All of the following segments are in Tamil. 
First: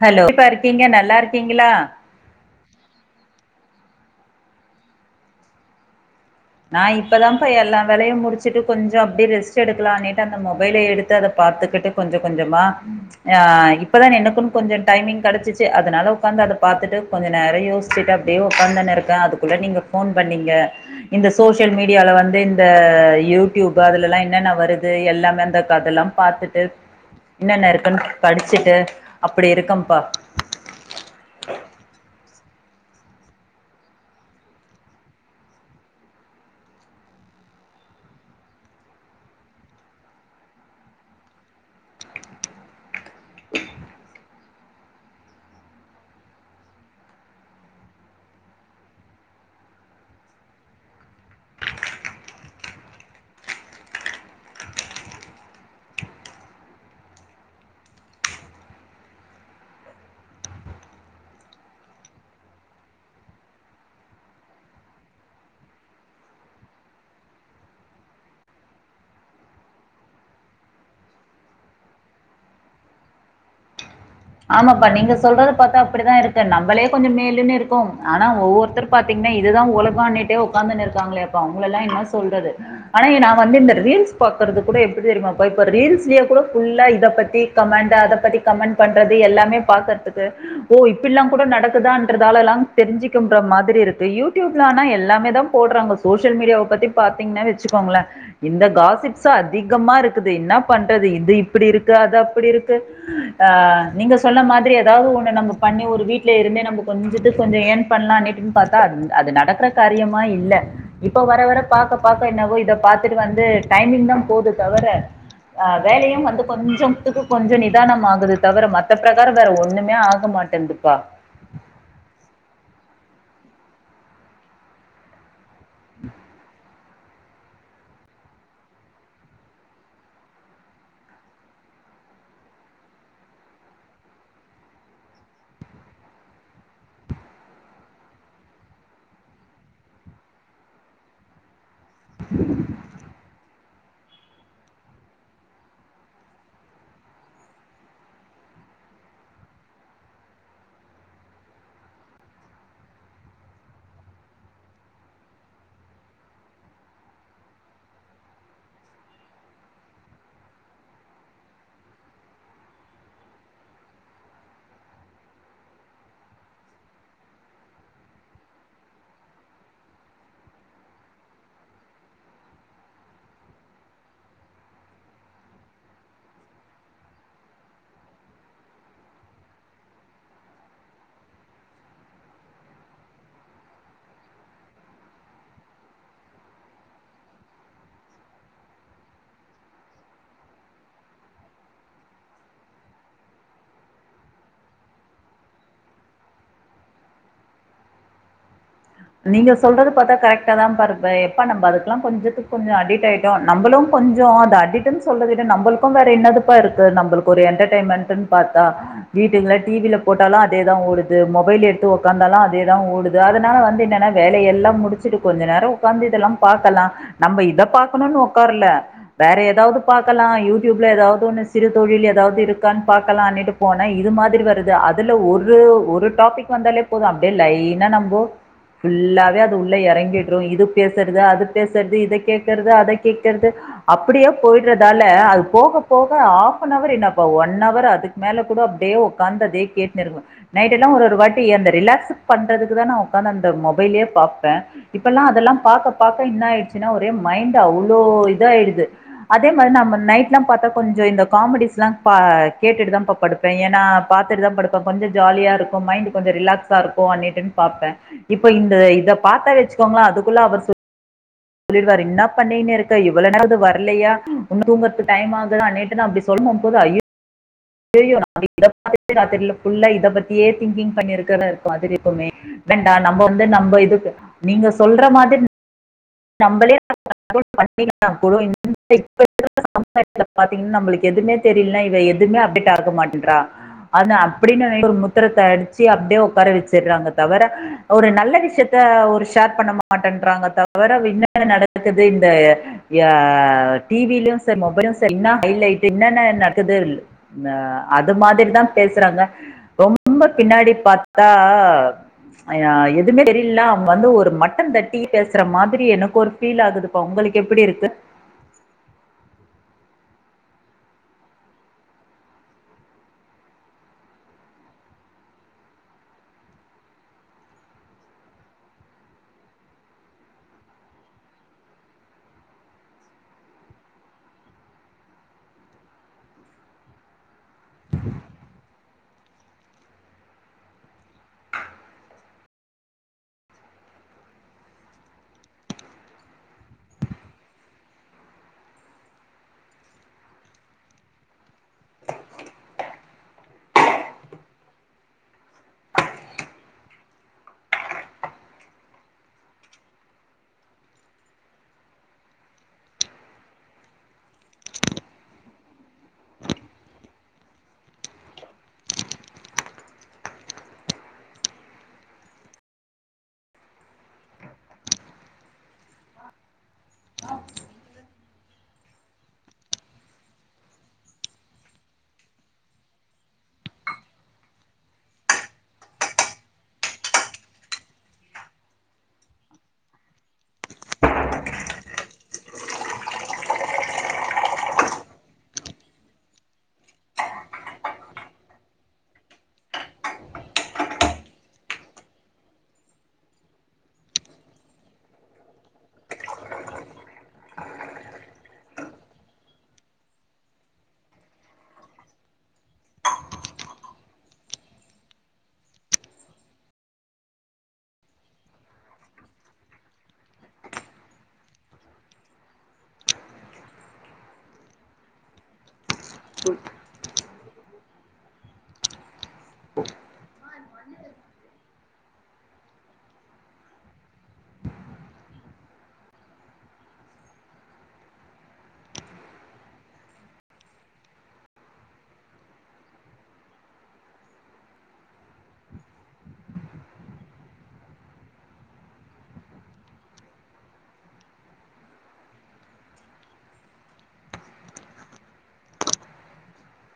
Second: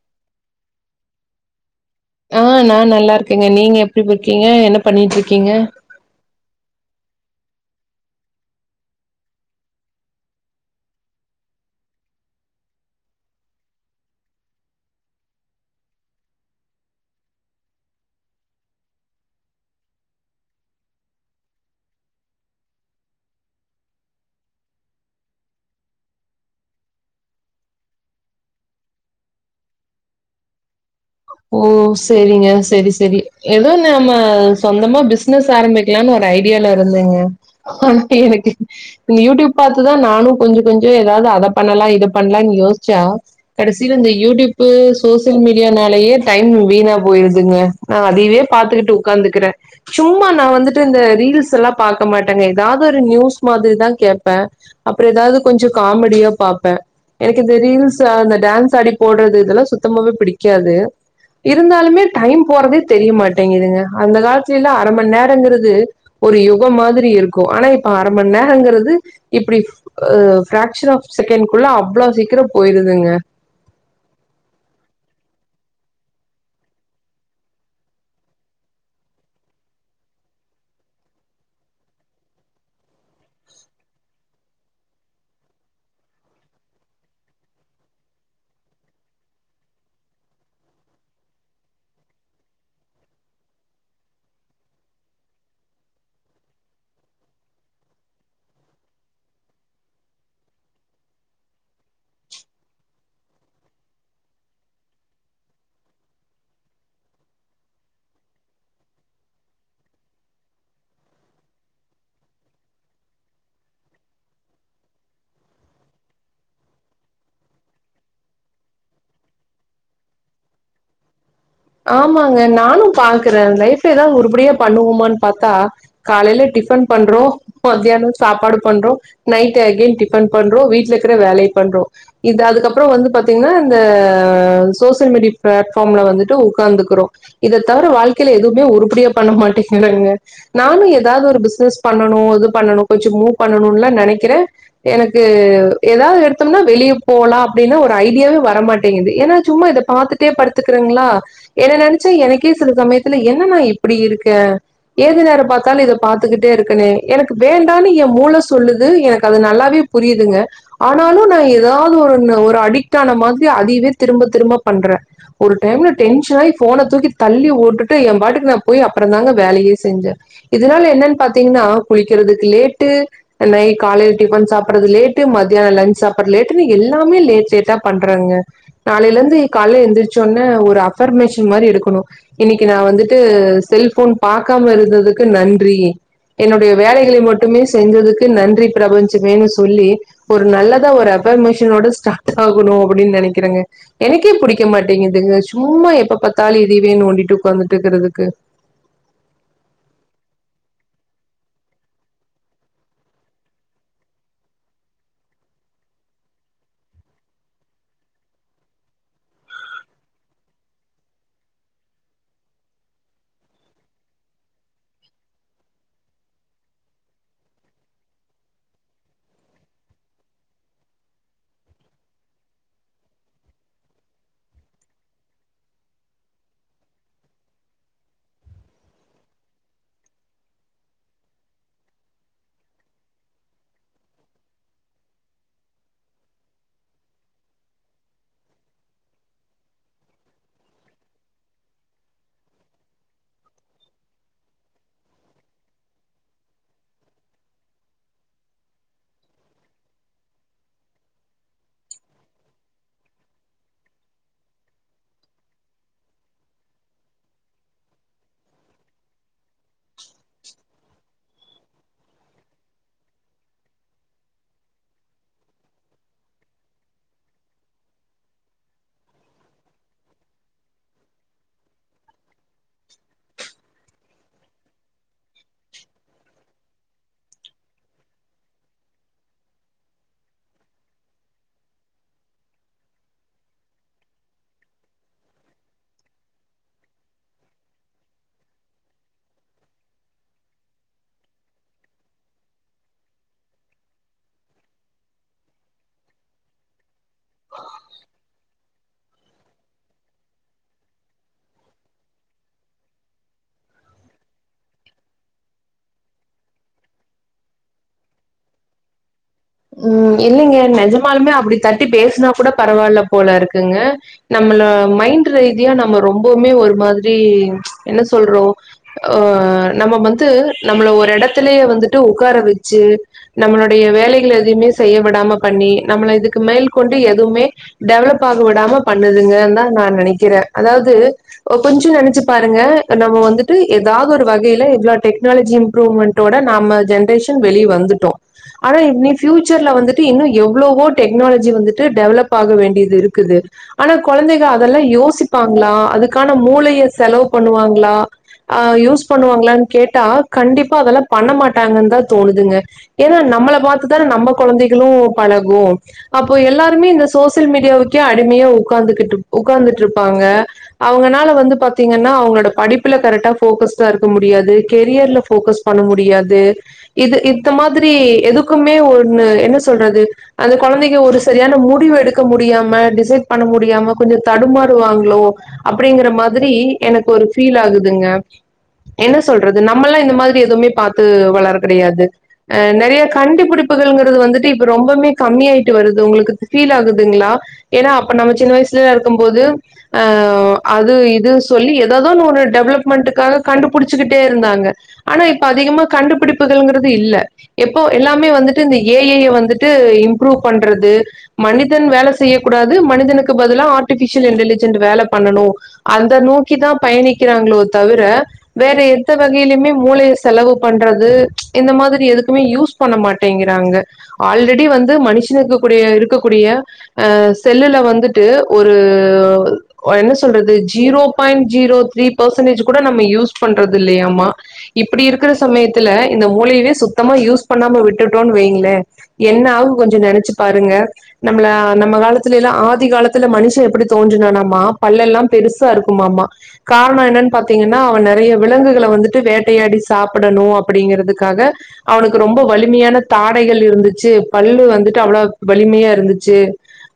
ஹலோ எப்டிப்பா இருக்கீங்க நல்லா இருக்கீங்களா ஆஹ் நா நல்லா இருக்கேங்க நீங்க எப்டிபோ இருக்கீங்க என்ன பண்ணிட்ருக்கீங்க நா இப்பதாபா எல்லா வேலையும் முடிச்சுட்டு கொஞ்ச அப்டியே ரெஸ்ட் எடுக்கலானுேட்டு அந்த மொபைல எடுத்து அத பாத்துக்கிட்டு கொஞ்ச கொஞ்சமா ஆஹ் இப்பதா எனக்குன்னு கொஞ்சோ டைமிங் கெடைச்சிச்சு அதனால உக்காந்து அத பாத்துட்டு கொஞ்ச நேரம் யோசிச்சுட்டு அப்டியே உக்காந்துனுருக்கே அதுக்குள்ள நீங்க ஃபோன் பண்ணீங்க இந்த சோசியல் மீடியால வந்து இந்த யூடியூப்பு அதுலல்லாம் என்னென்ன வருது எல்லாமே அந்த கதல்லா பாத்துட்டு என்னென்ன இருக்குன்னு படிச்சுட்டு அப்டி இருக்கம்பா ஓ செரிங்க செரி செரி ஏதோ நம்ம சொந்தமா பிஸ்னஸ் ஆரம்பிக்கலானு ஒரு ஐடியால இருந்தேங்க ஆ எனக்கு இந்த யூடியூப் பாத்துதா நானும் கொஞ்ச கொஞ்ச ஏதாது அத பண்ணலா இது பண்ணலான்னு யோஸ்ச்சா கடசில இந்த யூடியூப்பு சோசியல் மீடியானாலயே டைம் வீணா போயிருதுங்க நா அதயவே பாத்துக்கிட்டு உக்காந்துக்கிற சும்மா நா வந்துட்டு இந்த ரீல்ஸ் எல்லாம் பாக்க மாட்டங்க ஏதாது ஒரு நியூஸ் மாத்ரிதா கேட்பே அப்புற ஏதாது கொஞ்ச காமெடியோ பாப்ப எனக்கு இந்த ரீல்ஸ் அந்த டான்ஸ் ஆடி போட்றது இதெல்லா சுத்தமாவே பிடிக்காது இருந்தாலுமே டைம் போறதே தெரியமாட்டேங்குதுங்க அந்த காலத்துலல்ல அர மண் நேரங்குறது ஒரு யுகம் மாத்ரி இருக்கு ஆனா இப்ப அர மண் நேரங்குறது இப்டி அஹ் பிராக்சர் ஆஃப் செகண்ட்குள்ள அவ்ளவு சீக்கிர போயிருதுங்க ஆமாப்பா நீங்க சொல்றத பாத்தா அப்டிதா இருக்கு நம்ளே கொஞ்ச மேலுன்னுருக்கும் ஆனா ஒவ்வொருத்தரு பாத்தீங்னா இதுதா உலகானுட்டே உக்காந்துன்னு இருக்காங்களேப்பா அவ்ங்களல்லா என்னா சொல்றது ஆனா நா வந்து இந்த ரீல்ஸ் பாக்கறது கூட எப்டி தெரியுமாப்பா இப்ப ரீல்ஸ்லயே கூட ஃபுல்லா இத பத்தி கமண்டு அத பத்தி கமண் பண்றது எல்லாமே பாக்றதுக்கு ஓ இப்டில்லா கூட நடக்குதான்றதாலலாம் தெரிஞ்சுக்குன்ற மாத்ரி இருக்கு யூடியூப்லனா எல்லாமே தா போடுறாங்க சோசியல் மீடியாவ பத்தி பாத்தீங்ன்னா வச்சுக்கோங்களே இந்த காசிப்ஸ்ஸா அதிகமா இருக்குது என்ன பண்றது இது இப்டி இருக்கு அது அப்டி இருக்கு ஆஹ நீங்க சொல்ல மாத்ரி ஏதாவது ஒண்ணு நம்ம பண்ணி ஒரு வீட்ல இருந்தே நம்ம கொஞ்சத்துக் கொஞ்ச ஏன் பண்ணலாம்ன்ட்டு பாத்தா அது நடக்குற காரியமா இல்ல இப்போ வர வர பாக்க பாக்க என்னவோ இத பாத்துட்டு வந்து டைமிங் தா போது தவர ஆ வேலையும் வந்து கொஞ்சத்துக்கு கொஞ்ச நிதானம் ஆகுது தவர மத்த பிரகாரம் வேற ஒண்ணுமே ஆக மாட்டேங்துப்பா ஆமாங்க நானும் பாக்குற லைஃப் ஏதாது உருபடியா பண்ணுவோமான்னு பாத் தா காலைல டிஃபன் பண்றோ மத்யானம் சாப்பாடு பண்றோ நைட்டு எகைன் டிஃபன் பண்றோ வீட்ல இருக்ற வேலய பண்றோ இது அதுக்கப்பறம் வந்து பாத்தீங்ன்னா இந்த சோசியல் மீடியா பிளாட்பார்ம்ல வந்துட்டு உ க்காந்துக்குறோ இத தவிர வாழ்க்கையில எதுவுமே உருப்படியா பண்ண மாட்டேங்குறாங்க நானு ஏதாவ்து ஒரு பிசினஸ் பண்ணணு இது பண்ணணு கொஞ்சொ மூவ் பண்ணணுலாம் நெனக்கிற எனக்கு ஏதாது எடுத்தோம்னா வெளியே போலா அப்டின்னா ஒரு ஐடியாவே வரமாட்டேங்குது ஏன்னா சும்மா இத பாத்துட்டே படுத்துக்கறங்ளா என்ன நெனைச்சா எனக்கே சில சமயத்துல என்ன நா இப்டி இருக்கே ஏது நேரம் பாத்தாலும் இத பாத்துக்கிட்டே இருக்கனே எனக்கு வேண்டான்னு எ மூள சொல்லுது எனக்கு அது நல்லாவே புரியுதுங்க ஆனாலு நா ஏதாது ஒருன்னு ஒரு அடிட் ஆன மாத்ரி அதிய்வே திரும்ப திரும்ப பண்ற ஒரு டைம்ல டென்ஷனாய் ஃபோன் தூக்கி தள்ளி ஓட்டுட்டு எ பாட்டுக்கு நா போய் அப்ற தாங்க வேலையே செஞ்ஜ இதனால என்னனு பாத்தீங்ன்னா குளிக்கிறதுக்கு லேட்டு நை காலையில டிபன் சாப்ட்றது லேட்டு மதியான லஞ் சாப்ட்ற லேட்டுனு எல்லாமே லேட் லேட்டா பண்றங்க நாளைய்லலிருந்து காலை எந்ரிச்ச ஒட்னே ஒரு அபர்மேஸன் ன்மாரி எடுக்குனும் இன்னைக்கி நா வந்துட்டு செல்ஃபோன் பாக்காம இருந்ததுக்கு நன்றி என்னுடைய வேலைகளை மட்டுமே செஞ்சதுக்கு நன்றி பிரபஞ்சமேனு சொல்லி ஒரு நல்லதா ஒரு ஆஃபர்மேஷன் ஓட ஸ்டார்ட் ஆகணும் அப்டின் நெனைக்கிறங்க எனக்கே புடிக்க மாட்டேங்குது சும்மா எப்பபாத் தாளி இதயவே நோண்டிட்டு உக்காந்துட்டுருக்குறதுக்கு நீங்க சொல்றது பாத்தா கரெக்ட்டா தாப்பா இருக்கு எப்ப நம்ம அதுக்கெல்லா கொஞ்சத்துக்கு கொஞ்ச அடிட் ஆயிட்டோம் நம்பளும் கொஞ்சோ அது அடிக்ட்ன்னு சொல்றது விட நம்பளுக்கும் வேற என்னதுப்பா இருக்கு நம்பளுக்கு ஒரு என்டர்டெின்மெண்டுன்னு பாத்தா வீட்டுங்கல டிவில போட்டாலு அதேதா ஓடுது மொபைல் எடுத்து உக்காந்தாலு அதேதா ஓடுது அதனால வந்து என் என்னன்னா வேலயெல்லா முடிச்சுட்டு கொஞ்ச நேர உக்காந்து இதெல்லா பாக்கலா நம்ம இத பாக்கணுனு உக்காரல வேற ஏதாவ்து பாக்கலா யூடியூப்ல ஏதாது ஒன்னு சிறு தொழில் ஏதாவ்து இருக்கான்னு பாக்கலான்ட்டு போன இது மாத்ரி வருது அதுல ஒரு ஒரு டாபிக் வந்தாலே போதும் அப்டியே லைன்னா நம்போ ஃபுல்லாவே அது உள்ள இறங்கிடு இது பேசுறது அது பேசுறது இத கேக்றது அத கேக்றது அப்டியே போயிடுறதால அது போக போக ஹாப்பனவர் என்னப்பா ஒன்னவர் அதுக்கு மேல கூட அப்டியே உக்காந்து அதே கேட்டுனுருக்கே நைட்டெல்லா ஒரு ஒரு வாட்டி அந்த ரிலாக்ஸ்கு பண்றதுக்கு தா நா உக்காந்து அந் த மொபைலயே பாப்ப இப்பெல்லா அதெல்லா பாக்க பாக்க என்னயிடுச்சுன்னா ஒரே மைண்ட் அவ்வளோ இத யிடுது அதே மாரி நம்ம நைட்ல்லாம் பாத்த கொஞ்ச இந்த காமெடிஸ் எல்லாம் பா கேட்டுட்டுதாப்பா படுப்பே ஏன்னா பாத்துட்டுதா படுப்ப கொஞ்ச ஜாலியா இருக்கும் மைண்ட் கொஞ்ச ரிலாக்ஸா இருக்குன்ட்டு பாப்பே இப்ப இந்த இத பாத்த வச்சுக்கோங்களா அதுக்குள்ள அவர் [unintelligible] சொல்லிடுவாரு என்ன பண்ணீன்னு இருக்க இவ்வள நேரகுது வர்லையா உன்னு தூங்கறதுக்கு டைம் ஆகுத நேத்துலா அப்டி சொல்ணு போது [unintelligible] இதராத்திரிலல்லா இத பத்தியே திங்கிங் பண்ணிருக்க இருக்கும் அதுர எப்வுமே வேண்டா நம்ம வந்து நம்ம இதுக்கு நீங்க சொல்ற மாத்ரி ந நம்மளே [inaudible] பாத்தீங்கன்னா நம்மளுக்கு எதுவுமே தெரியலனா இ எதுவுமே அப்டேட் ஆக மாட்டேன்ற அன அப்டின்னு ந ஒரு முத்திரத்த அடிச்சு அப்டியே உக்கார வச்சடுறாங்க தவர ஒரு நல்ல விஷ்யத்த ஒரு ஷேர் பண்ண மாட்டேன்றாங்க தவ தவர [inaudible] நடக்குது இந்த டிவிலும் சரி மொபைலும் சரி இன்னா ஹலைட்டு என்னன்ன நடக்குது இல் அத மாத்ரிதா பேசுறாங்க ரொம்ப பின்னாடி பாத்தா ஆஹ் எதுவுமே தெரியில அவ்ங்க வந்து ஒரு மாட்டந்தட்டி பேசு ற மாத்ரி எனக்கு ஒரு ஃபீல் ஆகுதுப்பா உங்களுக்கு எப்டி இருக்கு உம் இல்லைங்க நெஜமாலுமே அப்டி தட்டி பேசுனா கூட பரவால்ல போல இருக்குங்க நம்மள மைண்ட் ரீதியா நம்ம ரொம்பவுமே ஒரு மாத்ரி என்ன சொல்றோம் அஹ் நம்ம வந்து நம்மள ஒரு எடத்துலயே வந்துட்டு உக்கார வச்சு நம்மளுடைய வேலைகள எதுவுமே செய்ய விடாம பண்ணி நம்மள இதுக்கு மேல்கொண்டு எதுவுமே டெவலப் ஆக விடாம பண்ணுதுங்கா தா நா நெனைக்கிறேன் அதாவ்து ஓ கொஞ்சோ நெனைச்சு பாருங்க நம்ம வந்துட்டு ஏதாது ஒரு வகையில இவ்ளவு டெனாலஜி இம்ப்ரூவ்மென்ட்டோட நம்ம ஜென்ரேஷன் வெளிய வந்துட்டோ ஆனா இன்னி ஃபியூச்சர்ல வந்துட்டு இன்னும் எவ்வளோவோ டெக்னாலஜி வந்துட்டு டெவலப் ஆக வேண்டியது இருக்குது ஆனா கொழந்தைக அதெல்லாம் யோசிப்பாங்களா அதுக்கான மூளைய செலவு பண்ணுவாங்களா ஆஹ் யூஸ் பண்ணுவாங்களான்னு கேட்டா கண்டிப்பா அதெல்லா பண்ணமாட்டாங்கன்னு தா தோணுதுங்க ஏன்னா நம்மள பாத் தான நம்ம கொழந்தைகளும் பழகும் அப்போ எல்லாருமே இந்த சோசியல் மீடியாவுக்கே அடிமையா உக்காந்துகிட்டு உக்காந்துட்டு இருப்பாங்க அவ்ங்களால வந்து பாத்தீங்கன்னா அவ்ங்களோட படிப்புல கரெக்டா ஃபோக்கஷ்டா இருக்க முடியாது கெரியர்ல போக்கஸ் பண்ண முடியாது இது இந்த மாத்ரி எது க்குமே ஒன்னு என்ன சொல்றது அந்த கொழந்தைங்க ஒரு சரியான முடிவு எடுக்க முடியாம டிசைட் பண்ண முடியாம கொஞ்சோ தடுமாறு வாங்களோ அப்டிங்கற மாத்ரி எனக்கு ஒரு பீல் ஆகுதுங்க என்ன சொல்றது நம்மல்லாம் இந்த மாத்ரி எதுவுமே பாத்து வளர கெடையாது நெறைய கண்டுபிடிப்புகள்கிறது வந்துட்டு இப்ப ரொம்பமே கம்மிஆயிட்டு வருது உங்களுக்கு ஃபீல் ஆகுதுங்களா ஏனா அப்ப நம்ம சின்ன வயசுல இருக்கும் போது அது இது சொல்லி ஏதாவது ஒன்னு டெவலப்மெண்டுக்காக கண்டுபிடிச்சுகிட்டே இருந்தாங்க ஆனா இப்ப அதிகமா கண்டுபிடிப்புகள்ங்கிறது இல்ல இப்போ எல்லாமே வந்துட்டு இந்த ஏ ஐ ய வந்துட்டு இம்ப்ரூவ் பண்றது மனிதன் வேலை செய்யக்கூடாது மனிதனுக்கு பதிலாக ஆர்ட்டிபிஷியல் இன்டலிஜென்ட் வேல பண்ணணும் அந்த நோக்கிதான் பயணிக்கிறாங்களோ தவிர வேற எந்த வகையிலயுமே மூளைய செலவு பண்றது இந்த மாதிரி எதுக்குமே யூஸ் பண்ண மாட்டேங்கிறாங்க ஆல்ரெடி வந்து மனுஷனுக்கு கூடிய இருக்கு இருக்கக்கூடிய அஹ் செல்லுல வந்துட்டு ஒரு என்ன சொல்றது zero point zero three percentage கூட நம்ம யூஸ் பண்றது இல்லைம்மா இப்படி இருக்கிற சமயத்துல இந்த மூளையவே சுத்தமா யூஸ் பண்ணாம விட்டுட்டோன்னனு வைங்களே என்ன ஆகும் கொஞ்சம் நெனைச்சு பாருங்க நம்மள நம்ம காலத்துலல்ல ஆதி காலத்துல மனுஷன் எப்படி தோன்றுனானம்மா பல்லெல்லாம் பெருசா இருக்குமாமா காரணம் என்னன்னு பாத்தீங்கன்னா அவன் நெறைய விலங்குகளை வந்துட்டு வேட்டையாடி சாப்பிடணும் அப்படிங்கிறதுக்காக அவனுக்கு ரொம்ப வலிமையான தாடைகள் இருந்துச்சு பல்லு வந்து அவ்ளவா வலிமையா இருந்துச்சு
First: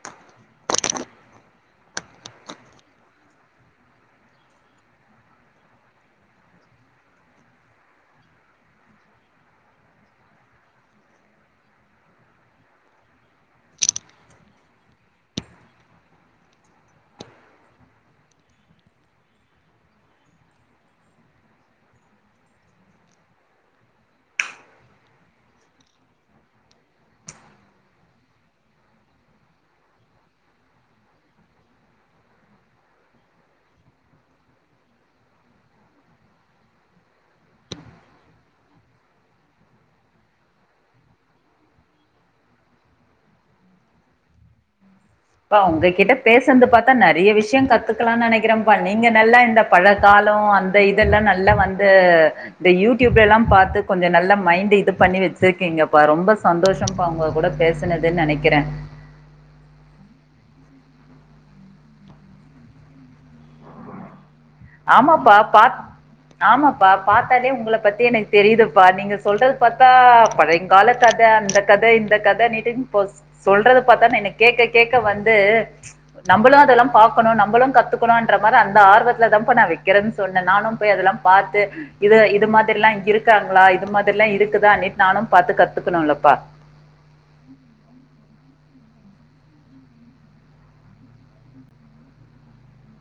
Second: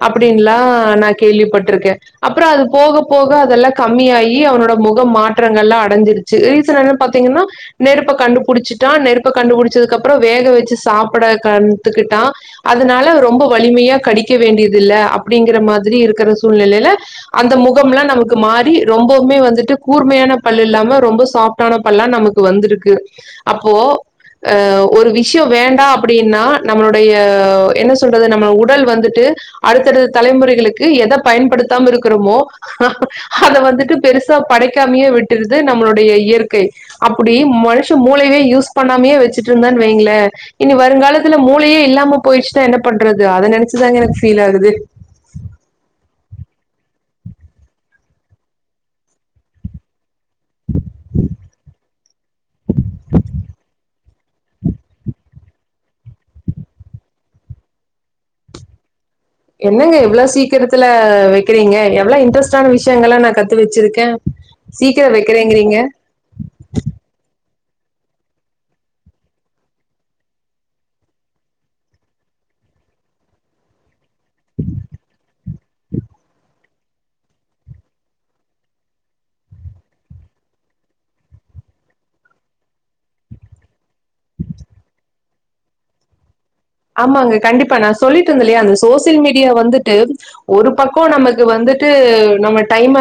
அப்படின்லா நான் கேள்விப்பட்டிருக்கேன் அப்புறம் அது போக போக அதெல்லாம் கம்மியாயி அவனோட முகம் மாற்றங்கலெல்லாம் அடைஞ்சிருச்சு ரீசன் என்ன பாத்தீங்கன்னா நெருப்ப கண்டுபிடிச்சிட்டான் நெருப்ப கண்டுடிச்சதுக்கும் அப் அப்புறம் வேக வச்சு சாப்பிட கத்துக்கிட்டான் அதனால ரொம்ப வலிமையா கடிக்க வேண்டியதுல்ல அப்படிங்கிற மாதிரி இருக்கிற சூழ்நிலையில அந்த முகம்லாம் நமக்கு மாறி ரொம்பவுமே வந்துட்டு கூர்மையான பல் இல்லாம ரொம்ப சாப்டான பல்லா நமக்கு வந்திருக்கு அப்போ அஹ் ஒரு விஷயம் வேண்டாம் அப்படின்னா நம்மளுடைய என்ன சொல்றது நம்ம உடல் வந்துட்டு அடுத்தடுத்த தலைமுறைகளுக்கு எத பயன்படுத்தாம இருக்கிறோமோ அத வந்துட்டு பெருசா படைக்காமையே விட்டுருது நம்மளுடைய இயற்கை அப்படி மனுஷ மூளையவே யூஸ் பண்ணாமையே வச்சுட் இருந்தான் வைங்கள இனி வருங்காலத்துல மூளையே இல்லாம போயிச்சுதான் என்ன பண்றது அத நெனைச்சுதாங்க எனக்கு ஃபீல் ஆகுது ப உங்க கிட்ட பேசரது பார்த்தா நெறைய விஷயம் கத்துக்கலாம்னு நெனைக்கிறன்பா நீங்க நல்லா இந்த பழ காலம் அந்த இதெல்லாம் நல்லா வந்து இந்த யூடியூப்ல எல்லாம் பாத்து கொஞ்சம் நல்ல மைண்ட் இது பண்ணி வச்சிருக்கீங்கப்பா ரொம்ப சந்தோஷம்ப்பா அவங்க கூட பேசுனதுன்னு நெனைக்கிறேன் என்னங்க எவ்வளவு சீக்கிரத்துல வெக்கிறீங்க எவ்வளவு இன்ட்ரெஸ்ட் ஆன விஷயங்கலெல்லாம் நான் கத்து வெச்சிருக்கேன் ஆமாப்பா பா ஆமாப்பா பா உங்க பத்தி எனக்கு தெரியுதுப்பா நீங்க சொல்றது பார்த்தா பழையங்கால கத அந்த கத இந்த கதனிட்டு சொல்றது பார்த்தா இன்னைக்கு கேட்க கேட்க வந்து நம்மளும் அதெல்லாம் பாக்கணும் நம்மளும் கத்துக்கணும்ன்ற மாதிரி அந்த ஆர்வத்த அதுலதான்ப்ப நான் வைக்கிறேன்னு சொன்னேன் நானும் போய் அதெல்லாம் பாத்து இது இது மாதிரி எல்லாம் இங்க இருக்காங்களா இது மாதிரில்லாம் இருக்குதா அப்படினுட்டு நானும் பாத்து கத்துக்கணும்லப்பா ஆமாங்க கண்டிப்பா நான் சொல்லிட்டு இருந்தேலையா அந்த சோசியல் மீடியா வந்துட்டு ஒரு பக்கம் நமக்கு வந்துட்டு நம்ம டைம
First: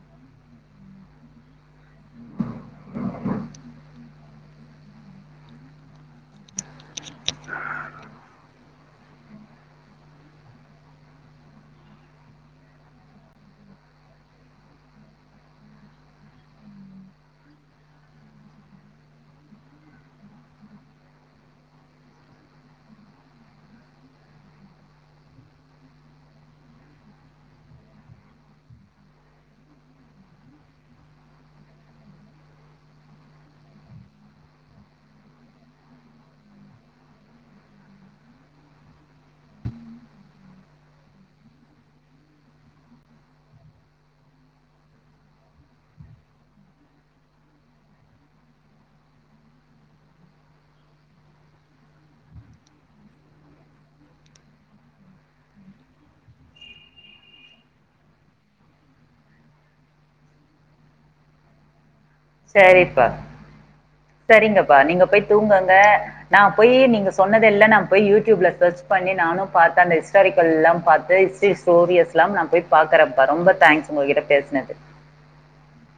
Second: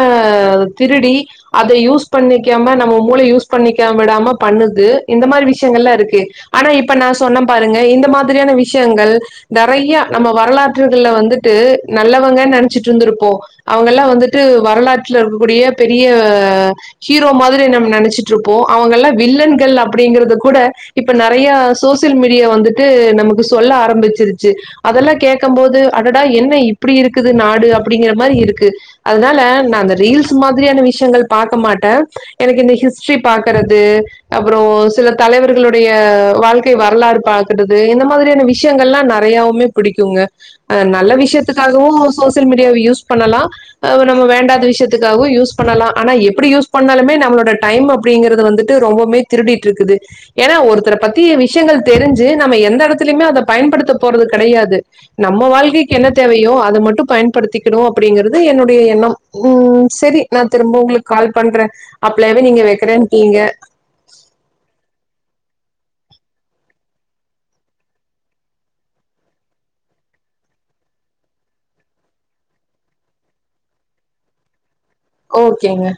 திருடி அத யூஸ் பண்ணிக்காம நம்ம மூளை யூஸ் பண்ணிக்க விடாம பண்ணுது இந்த மாதிரி விஷயங்கல்லாம் இருக்கு ஆனா இப்ப நான் சொன்ன பாருங்க இந்த மாதிரியான விஷ விஷயங்கள் நெறைய நம்ம வரலாற்றுகள்ல வந்துட்டு நல்லவங்க நெனைச்சிட்டு இருந்திருப்போம் அவங்கல்லாம் வந்துட்டு வரலாற்றுல இருக்கக்கூடிய பெரிய ஹீரோ மாதிரி நம்ம நெனைச்சிட்டு இருப்போம் அவங்க எல்லாம் வில்லன்கள் அப்படிங்கறது கூட இப்ப நெறைய சோசியல் மீடியா வந்துட்டு நமக்கு சொல்ல ஆரம்பிச்சிடுச்சு அதெல்லாம் கேட்கம் போது அடடா என்ன இப்படி இருக்குது நாடு அப்படிங்கிற மாதிரி இருக்கு அதனால நான் ரீஸ் மாதிரியான விஷயங்கள் பார்க்க மாட்டேன் எனக்கு இந்த ஹிஸ்டரி பாக்கிறது அப்புறம் சில தலைவர்களுடைய வாழ்க்கை வரலாறு பாக்குறது இந்த மாதிரியான விஷயங்கல்லாம் நெறையவுமே பிடிக்குங்க நல்ல விஷயத்துக்காகவும் சோசியல் மீடியாவ யூஸ் பண்ணலாம் நம்ம வேண்டாத விஷயத்துக்காகவும் யூஸ் பண்ணலாம் ஆனா எப்படி யூஸ் பண்ணாலுமே நம்மளோட டைம் அப்படிங்கறது வந்துட்டு ரொம்பமே திருடிட்டு இருக்குது ஏன்னா ஒருத்தர பத்தி விஷயங்கள் தெரிஞ்சு நம்ம எந்தடத்து த்திலிமே அதை பயன்படுத்த போறது கெடையாது நம்ம வாழ்க்கைக்கு என்ன தேவையோ அத மட்டும் பயன்படுத்திக்கணும் அப்படிங்கிறது என்னுடைய எண்ணம் உம் சரி நான் திரும்ப உங்களுக்கு கால் பண்றேன் அப்பலாவ நீங்க சரிப்பா வெக்கிறேன்டீங்க சரிங்கப்பா. நீங்க போய் தூங்குங்க நான் போய் நீங்க சொன்னதெல்லாம் நான் போய் யூடியூப்ல சர்ச் பண்ணி நானும் பாத்து அந்த ஹிஸ்டாரிக்கல் எல்லாம் ஹிஸ்டரி ஸ்டோரியஸ்லாம் நான் போய் பாக்கறேன் பா ரொம்ப தேங்க்ஸ் உங்ககிட்ட பேசினது ஓகேங்க